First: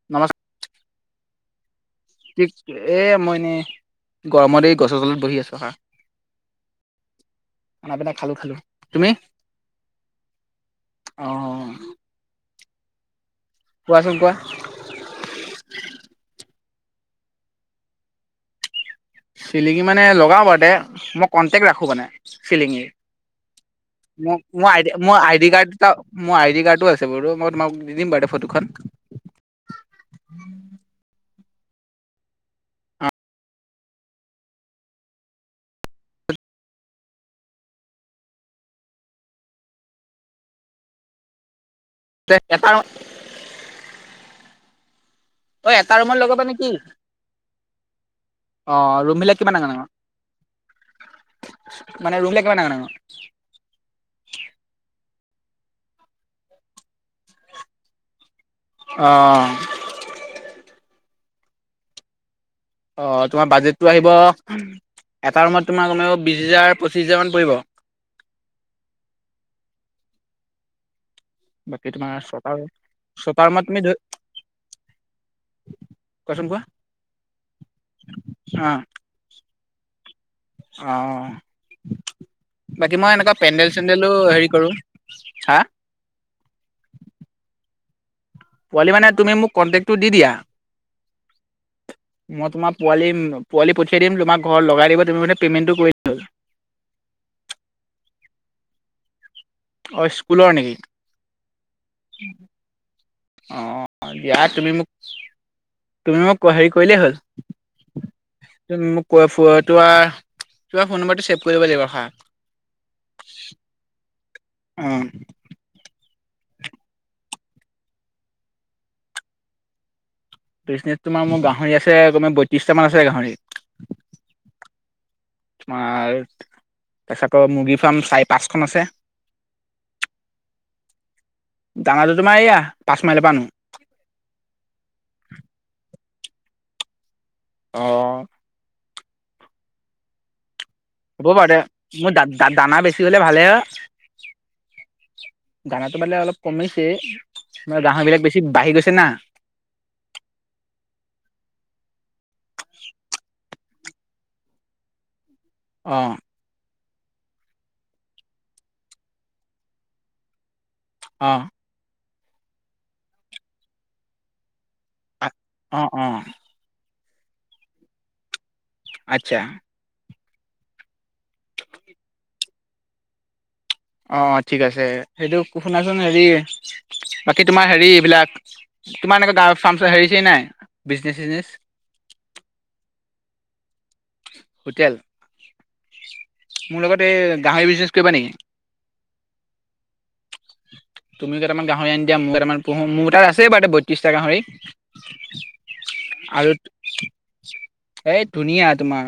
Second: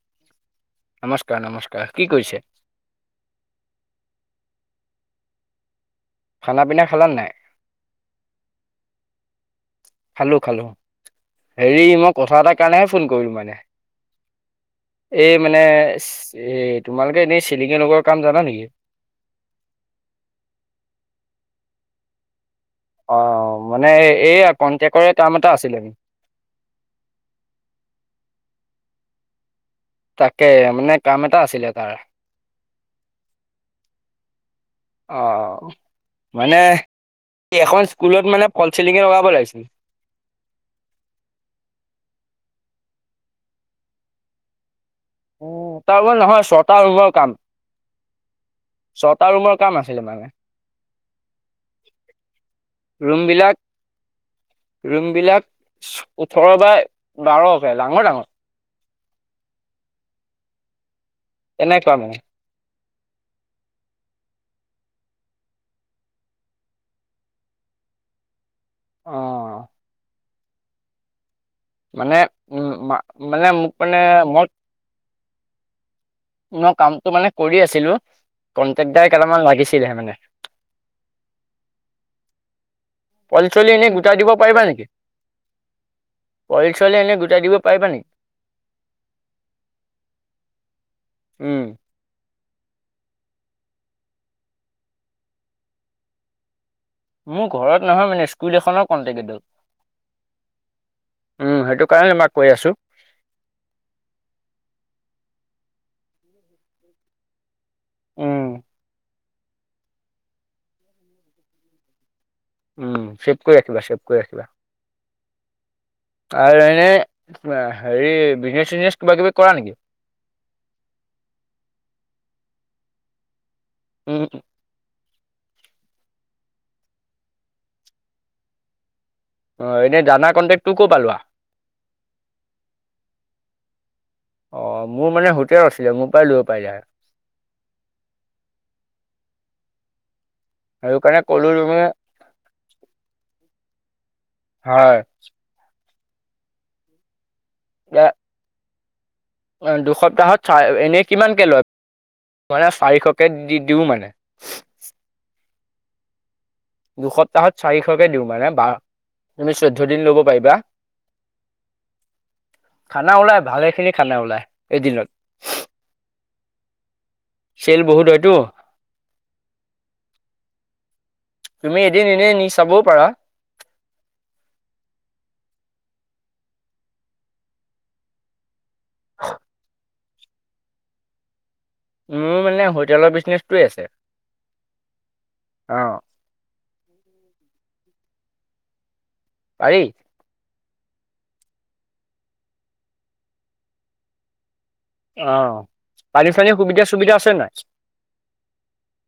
নমস্কাৰ। নমস্কাৰ নমস্কাৰ, কি কৰিছে? ঠিক এ মই এনেই গৰমতে গছৰ তলত বহি আছো হাঁ। খানা পিনা খালা নাই? খানা পিনাই খালো খালো, তুমি? খালো খালো, অ হেৰি মই কথা এটাৰ কাৰণেহে ফোন কৰিলো মানে। কোৱাচোন কোৱা। এই মানে এই তোমালোকে এনেই চিলিঙি লগৰ কাম জানা নেকি? চিলিঙি মানে লগাওঁ বাৰু দে, মই কণ্টেক্ট ৰাখোঁ মানে চিলিঙি। অ মানে ম এই মোৰ কন্ট্ৰেক্টৰে মোৰ কাম আই এটা ড আছিলে কাৰ্ডটা মানে। মোৰ আই ডি কাৰ্ডো আছে বাৰু মই তোমাক দি দিম বাৰু ফটোখন। তাকে মানে কাম এটা আছিলে তাৰ। অ' মানে এখন স্কুলত মানে পল চেলিঙ লগাব লাগিছিল। এটা উম, তই এটা তাৰ ৰুমত মানে নহয় লগাপবা নেকি? ছটা ৰুমৰ কাম আহ, ৰুম ছটা বিলাক ৰুমৰ কিমান ডাঙৰ কাম ডাঙৰ? আছিলে মানে মানে ৰ ৰুম বিলাক কিমান ডাঙৰ ডাঙৰ? ৰুম বিলাক ৰুম বিলাক, ওঠৰ বা বাৰকে ডাঙৰ ডাঙৰ। অ'। এনেকুৱা মানে। অ' তোমাৰ বাজেটটো আহিব, এটা ৰুমত তোমাৰ কম বিছ হেজাৰ পঁচিছ হেজাৰমান পৰিব। অ'। বাকী মানে তোমাৰ, শতাৰ উম মা- মানে শতাৰ ম মোক তুমি ধ মানে মই মই কামটো মানে কৰি আছিলো, কনট্ৰেক্টাৰ কেইটামান লাগিছিলে হে মানে। আহ। বাকী মই এনেকুৱা পোৱালি ছোৱালী পেণ্ডেল এনেই চেডেলো গোটাই দিব হেৰি কৰো, হা? পচলে এনে গোটাই দিব পাৰিবা নে? পোৱালি মানে তুমি মোক কন্টেক্টটো দি দিয়া। উম মই তোমাৰ পোৱালি পঠায় দিম, তোমাৰ ঘৰত লগায় দিব, তুমি মানে পেমেণ্টতো কৰি দিলে মোৰ ঘৰত নহয় মানে স্কুল এখনৰ কণ্টেক্ট এইটো। অ' স্কুলৰ নেকি? উম, সেইটো কাৰণে আমাক কৈ আছো। অ' দিয়া তুমি মোক, তুমি মোক হেৰি কৰিলেই উম হ'ল। মোক ক ত তাৰ ফোন নম্বৰটো চছেভ কৰিব লাগিব হা। উম ছেভ কৰি ৰাখিবা, ছেভ কৰি ৰাখিবা। উম। আৰু এনে হেৰি বিজনেচ চিজনেচ কিবা কিবি কৰা নেকি? বিজনেজ তোমাৰ মোৰ গাহৰি আছে, তোমাৰ পত্ৰিছটা মান আছে গাহৰি। উম। তোমাৰ, তাৰপিছতৰ মুৰ্গী ফাৰ্ম চাৰি পাঁচখন আছে। অ' এনে জানা কন্টেক্টটো ক'ত পালোৱা? দানাটো তোমাৰ এয়া পাঁচ মাইলৰ পৰা আনো অ' মোৰ মানে হোটেল আছিলে মোৰ পৰায় লব পাৰিলা হয়। অ'। সেইটো কাৰণে হ'ব ক'লো বাৰ দে, তুমি মোৰ দানা বেছি হলে ভালে হে। হয়। দানাটো বালে অলপ কমিছে, মে গাহৰিৰ বিলাক বেছি বাঢ়ি গৈছে না। অ' দুসপ্তাহত চাই এনেই কিমানকে লয়? মানে চাৰিশকে দি দিওঁ মানে। অ'। দুসপ্তাহত চাৰিশকে দিওঁ মানে, বা তুমি চৈধ্যয় দিন লব পাৰিবা। অ'। খানা ওলাই ভালে খিনি খানা ওলাই এদিনত। অ', অ'। চেল বহুত হয়তো। আচ্ছা। তুমি এদিন এনেই নি চাবওঁ পাৰা। অ', অ' ঠিক আছে সেইটো, শুনাচোন হেৰি বাকী তোমাৰ হেৰি এইবিলাক তোমাৰ একুৱা গৱৰ ফাৰ্ম হেৰিছে নাই বিজনেচ চিজনেচ? মোৰ মানে হোটেলৰ বিজনেচটোৱে আছে। হোটেল? অঁ। মোৰ লগত এই গাহৰি বিজনেচ কৰিবা নেকি? পাৰি। তুমি কেইটামান গাহৰি আনি দিয়া, মইও কেইামান পোহো, মোৰ কেইতা আছেই বাৰু বত্ৰিছটা গাহৰি। অ' পানী চানী আৰু সুবিধা সুবিধা আছে নাই? এই ধুনীয়া তোমাৰ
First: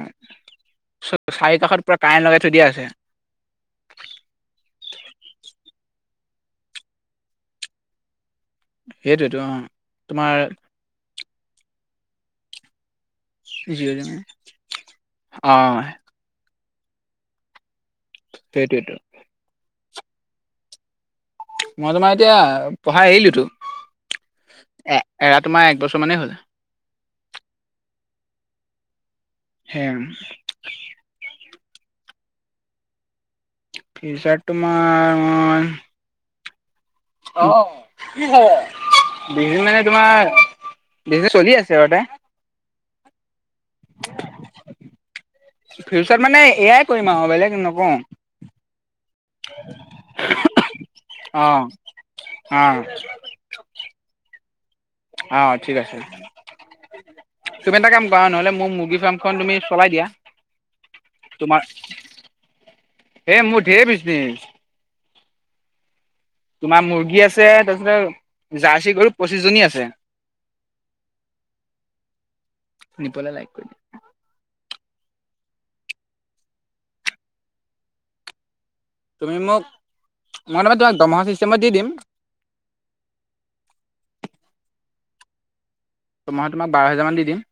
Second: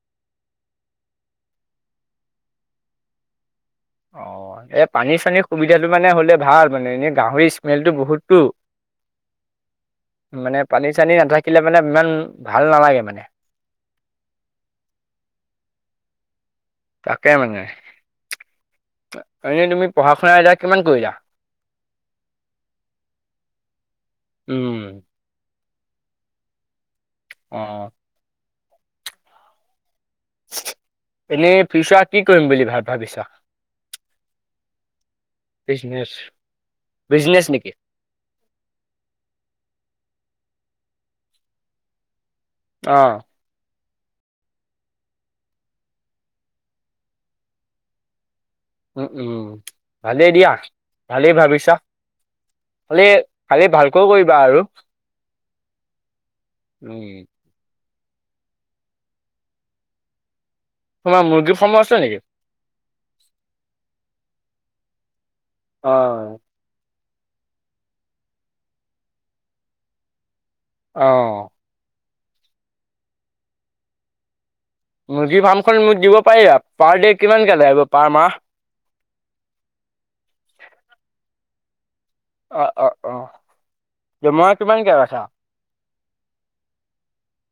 চাৰি কাষত পুৰা কাৰেণ্ট লগাই থৈ দিয়া আছে। অ' এই পানী চানীৰ সুবিধাটো মানে হ'লে ভাল মানে এনেই গাহৰি স্মেলটো বহুততো। সেইতোৱেটো, অ' তোমাৰ মানে পানী চানী নাথাকিলে মানে ইমান ভাল নালাগে মানে। অ'। তাকে মানে। সেইতোৱেটো। এনেই তুমি পঢ়া শুনা এতিযা কিমান কৰিলা? মই তোমাৰ এতিয়া পঢ়াই এৰিলোতো, উম, এ এৰা তোমাৰ একবছৰ মানেই হ'ল। অ'। হে' এনেই ফিউচৰা কি কৰিম বুলি ভ ভাবিছা? ফিউচাৰতো মই ইয়েছ। অ কি বিছদ মানে তোমাৰ বিছদ চলি আছে ঘতে [unintelligible] অঁ। ফিউচাৰত মানে এয়াই কৰিম আৰু বেলেগ নকৰো। উম, উম ভালেই দিয়া ভালেই অ ভাবিছা। অ খালি খালি ভালকৈ কৰিবা আৰু। অ' ঠিক আছে। উম, তুমি এটা কাম কৰা নহ'লে মোৰ মুৰ্গী ফাৰ্মখন তুমি চলাই দিয়া। তোমাৰ মুৰ্গীৰ ফাৰ্মো আছে নেকি? এ মোৰ ঢেৰ বিজনেচ। অ'। তোমাৰ মুৰ্গী আছে, তাৰপিছত জাৰ্চি গৰু পঁচিশ জনী আছে অঁ। শুনি পেলাই লাইক কৰি দিয়া। মুৰ্গী ফাৰ্মখন মোক দিব পাৰিবা পাৰ ডে' কিমানকৈ লাগিব পাৰ মাহ? তুমি মোক মই মানে তোমাক দৰমহা চিষ্টেমত দি দিম। অ', অ', অ' দৰমহা কিমান কে দিবা? দৰমহা তোমাক বাৰ হেজাৰমান দি দিম।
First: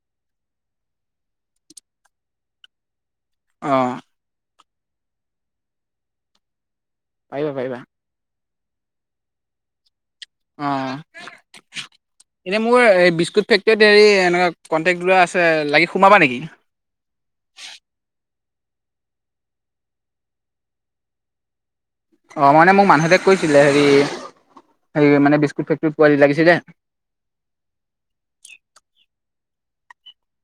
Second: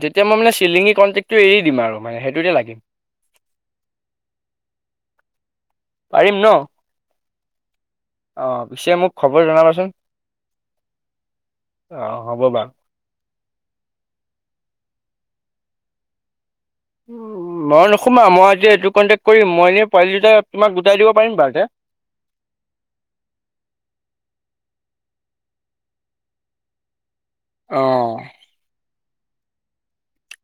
তেতিয়া মই মানে চিলিঙি কণ্টেক্টটো এৰি দিম আৰু মানে সেইটোতে লাগিম। অঁ। পাৰিম ন? পৰিবা পৰিবা। অ পিছে মোক খবৰ জনাবাচোন অ অ', হ'ব এনে বাৰু। মোৰ এই বিস্কুট ফেক্ট এতিয়া হৰি এনেুৱা কণ্টেক্ট লৰা আছে লাগি সোমাবা নেকি মই নোসোমা মই আজি এইটো কণ্টেক্ট কৰিম মই এনেই পোৱালি দুটা তোমাক গোটাই দিব পাৰিম বাৰু তে অঁ মইানে মোক মানুহঁতে কৈছিলে হেৰি হে মানে বিস্কুট ফে্টত পোৱ লাগিছিল যে অ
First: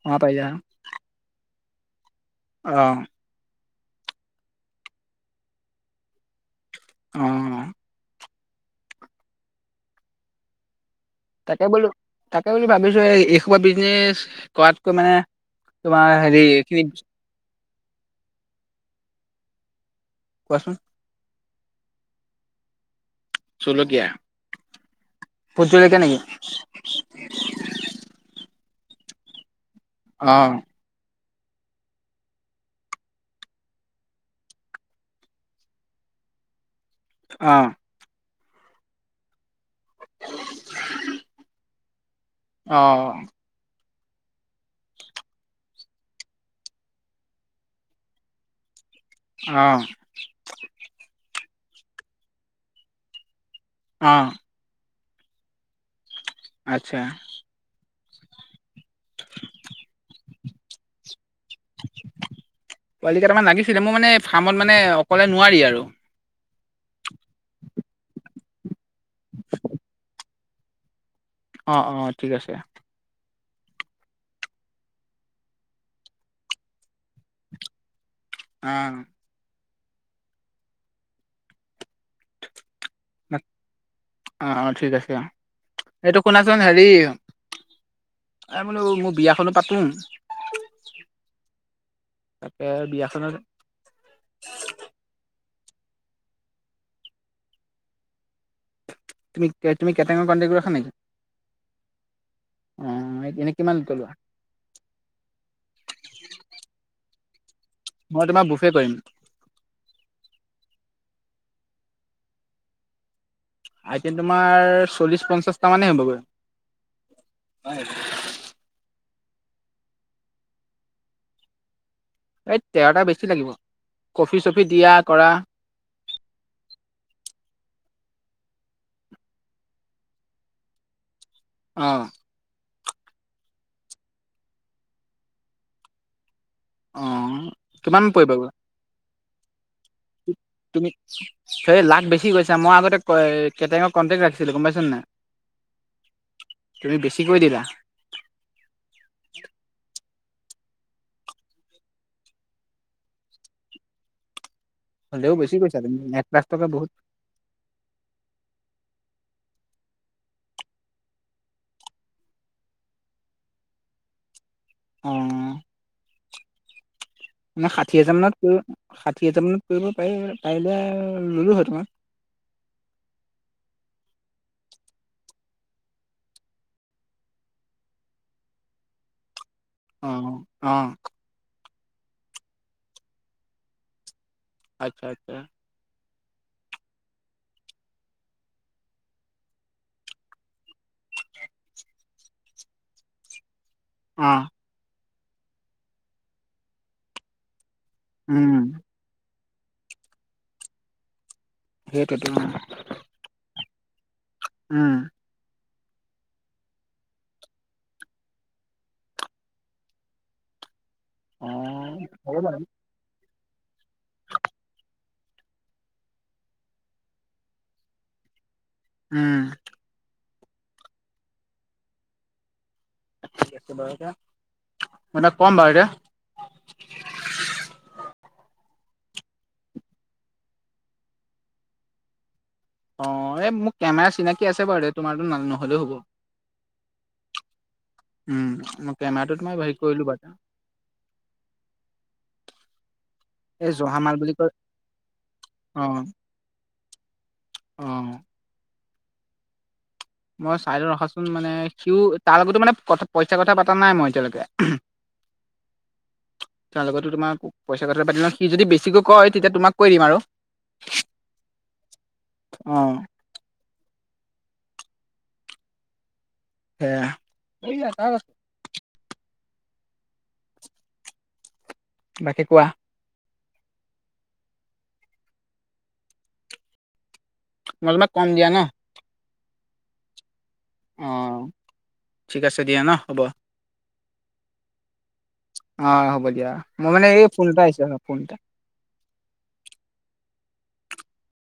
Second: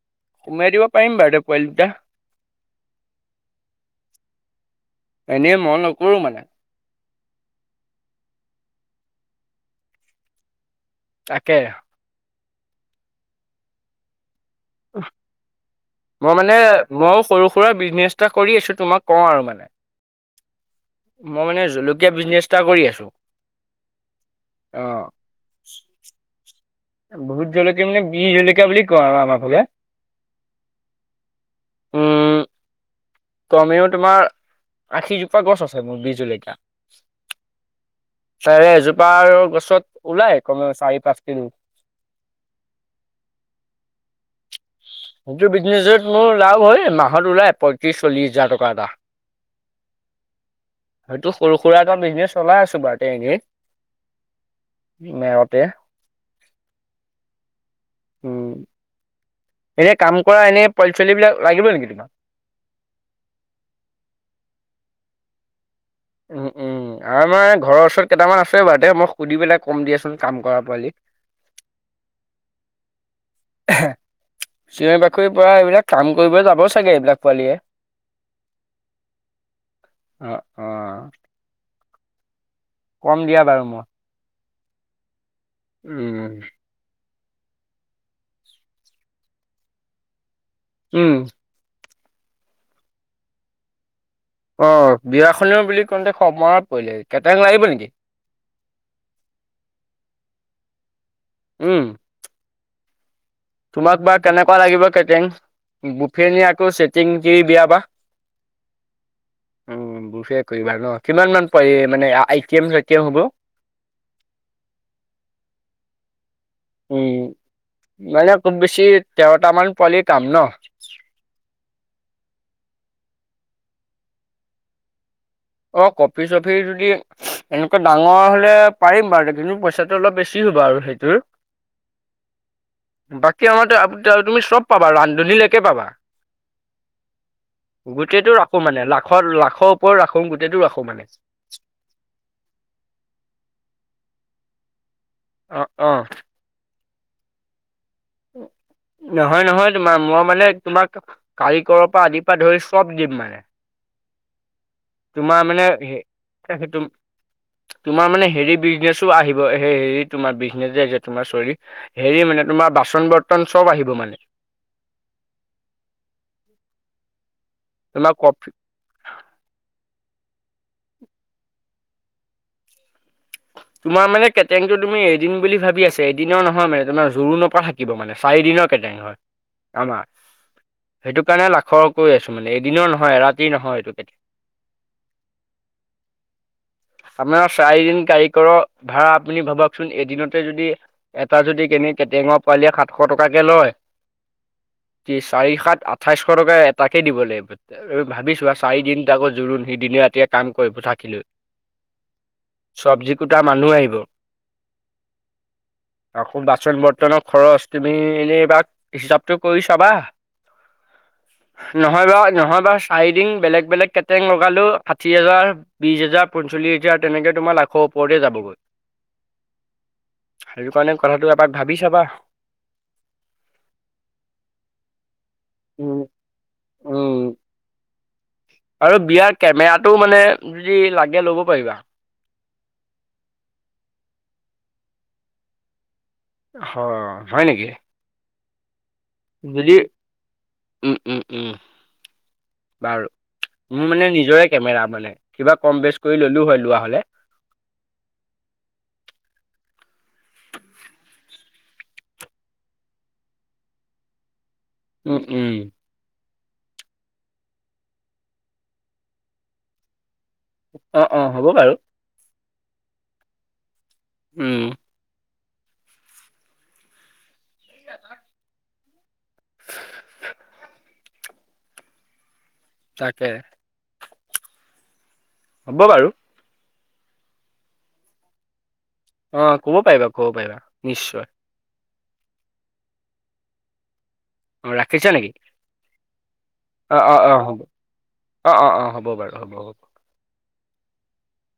সোমাব পাৰিলা তুমি এ দিব পাৰিম বাৰু পোৱালি দুটা অ এনেই মই নকৰো মানে অ তাকে বোলো তাকে বুলি ভাবিছো এই এইসৰ বিজনেছ কৰাতকৈ মানে তোমাৰ মই হেৰি মানে এইখিনি ময়ো সৰু সুৰা বিজনেছ এটা কৰি আছোঁ তোমাক কওঁ আৰু মানে। কোৱাচোন। মই মানে জলকীয়া বিজনেচ এটা কৰি আছো। জলকীয়া ভোটজলকীয়া নেকি? ভোত জলকীয়া মানে বিহ জলকীয়া বুলি কওঁ আৰু আমাৰ ফালে। অ' উম কমেও তোমাৰ আশীজোপা গছ আছে মোৰ বীহ জলকীয়া। অ' তাৰে এজোপাৰ আৰু গছত ওলাই কমে চাৰি পাঁচ কেজি। অ' সেটো বিজনেচত মোৰ লাভ হয় মাহত ওলাই। ত্ৰিচ চল্লিছ হাজা টকা এটা অ' ময়েইটো সৰু সুৰা এটা বিজনেছ চলাই আছো বাড্ৰে কেক অঁ মেউতে আচ্ছা ও [inaudible] এনে কাম কৰা এনেই পোৱালী চোৱালী বিলাক লাগিব নেকি তোমাৰ। পোৱালি কেইটাৰামান লাগিছিলে মোৰ মানে ফাৰ্মত মানে অকলে নোৱাৰি আৰু। আমাৰ ঘৰৰ ওচৰত কেইটামান আছে বাৰু তেও বাৰু দে মই সুধি পেলাই কম দিয়াচোন কাম কৰা পোৱালি। অঁ অঁ অ ঠিক আছে। চিঞৰি বাখৰি পৰা এইবিলাক কাম কৰিব যাব চাগে এইবিলাক পোৱালীয়ে। অ' অ' অ' কম দিয়া বাৰু মই। অ 'অ' ঠিক আছে অ এইটো উম শুনাচোন হেৰি হে এই মানো মোৰ বিয়াখনো পাতো। উম তাকে বিয়াখনত। অ' বিয়াখনও বুলি কওঁতে সময়ত পৰিলে হি কেটাৰিঙ লাগিব নেকি? তুমি তুমি কেটাৰিঙৰ পাৰ্তিতো আছা নেকি। উম, অ 'এনে কিমানকে তোমাক লোৱা? বা কেনেকুৱা লাগিব কেটাৰিং বুফেনী আকৌ চেটিংকে বিয়া বা মই তোমাৰ বুফে কৰিম। উ, বুেফে কৰিবা ন কিমান মান প মানে আটৈম হ'ব। আইটেম তোমাৰ চল্লিছ পঞ্চাছটামানেই হ'বগৈ। উম, মানে খুব বেছি তেৰটামান পোৱালি কাম ন? এই তেৰটা বেছি লাগিব কফি চফি দিয়া কৰা। অ', কফি চফি যদি এনেকুৱা ডাঙৰ হলে পাৰিম বাৰু কিন্তু পইচাটো অলপ বেছি হ'ব আৰু সেইটোৰ। অ, বাকী আমাৰ [inaudible] তুমি চব পাবা ৰান্ধনীলকে পাবা। অ' কিমান গোটেটো পৰিবগৈ? ৰাখো মানে লাখৰ লাখৰ ওপৰত ৰাখো গ হে, লাখ বেছি কৈছা মই আগতে কেটেঙক কণ্টেক্ট ৰাখিছিলোঁ গম পাইছোনে নাই? অ, অ', তুমি বেছি কৈ দিলা। নহয় নহয় তোমাৰ মই মানে তোমাক কাৰিকৰৰ পৰা আদিৰ পৰা ধৰি চব দিম মানে। হ'লেও তোমাৰ বেছি মানে কৈছা তুমি এক লাখ টকা [inaudible] বহুত তোমাৰ মানে হেৰি বিজনেছো আহিব হে তোমাৰ বিজনেচ তোমাৰ চৰি, হেৰি মানে তোমাৰ বাচন বৰ্তন চব আহিব মানে। অ, মানে ষাঠি তোমাৰ কফি হোজাৰানত ষাঠি হেজাৰ মানত পৰি পাৰ পাৰিলে ল'লোঁ হয় তোমাক। তোমাৰ মানে কেটেংটো তুমি এদিন বুলি ভাবি আছে এদিনৰ নহয় মানে তোমাৰ জোৰৰু ন পৰা থাকিব মানে চাৰিদিনৰ কেটেং। [inaudible] আমাৰ অ' অ' সেইটো [inaudible] কাৰণে লাখৰ আছোঁ মানে এদিনৰ নহয় ৰাতিৰ নহয় এইটো [inaudible] আচ্ছা আচ্ছা। আমাৰ চাৰিদিন কাৰিকৰৰ ভাড়া আপুনি ভাবকচোন এদিনতে যদি, এটা যদি কেনে কেটেঙৰ পোৱালিয়ে সাতশ টকাকে লয়, অ, চাৰি সাত আঠাইশশ টকা এটাকে দিব লাগিব ভাবিছোৱা উম চাৰিদিন আাকত জোৰোণ সি দিনে ৰাতিয়ে কাম কৰিব থাকি লৈ। সেইটো তোমাৰ চব্জি কোটা মানুহ আহিব। উম, আকৌ বাচন বৰ্তনৰ খৰচ তুমি এনেই এইবাক হিচাপতটো কৰি চাবা। [unintelligible] নহয় বা হ'ব বাৰু নহয় বাচ [inaudible] বেলেগ বেলেগ কেটেং লগালো ষাঠি হোজাৰ বিশ হোজাৰ পঞ্চল্লিশ হাজাৰ তেনেকে তোমাৰ লাখৰ ওপৰতে যাবগৈ। উম। সেইটো কাৰণে কথাটো এবাক ভাবি চাবা। ঠিক আছে বাৰু দে মই তাক কম বাৰু দে। উম উম, আৰু বিয়াৰ কেমেৰাটো মানে যদি লাগে ল'ব পাৰিবা। অ, এই মোৰ কেমেৰা চিনাকি আছে বাৰু দে তোমাৰতো নাল নহ'লেও হ'ব। অ, হয় নেকি? উম, ম [inaudible] উম, উম, উম। বাৰু, এই মোৰ জহা মানে মাল বুলি নিজৰে কয় কেমেৰা মানে কিবা অ কম বেচ কৰি ল'লো হয় লোৱা হ'লে। অ, মই চাই লওঁ ৰখাচোন মানে সিও তাৰ লগতো মানে পইচা কথা পতা নাই মই এতিয়ালৈকে। উম, উম, তাৰ লগতো তোমাক পইচ কথা পাতি ল সি যদি বেছিকৈ কয় তেতিয়া তোমাক কৈ দিম আৰু অ অ হ'ব বাৰু অ উম সে আ বাকী কোৱা তাকে হ'ব বাৰু মমে কম দিয়া ন অ ক'ব পাৰিবা ক'ব পাৰিবা অ নিশ্চয় ঠিক আছে দিয়া ন হ'ব অ ৰাখিছ নেকি অ হ'ব দিয়া মোৰ অ, মানে অ, এই অ, ফোন হ'ব। এটা আহিছে ফোন এটা অ, অ, অ, হ'ব বাৰু, হ'ব।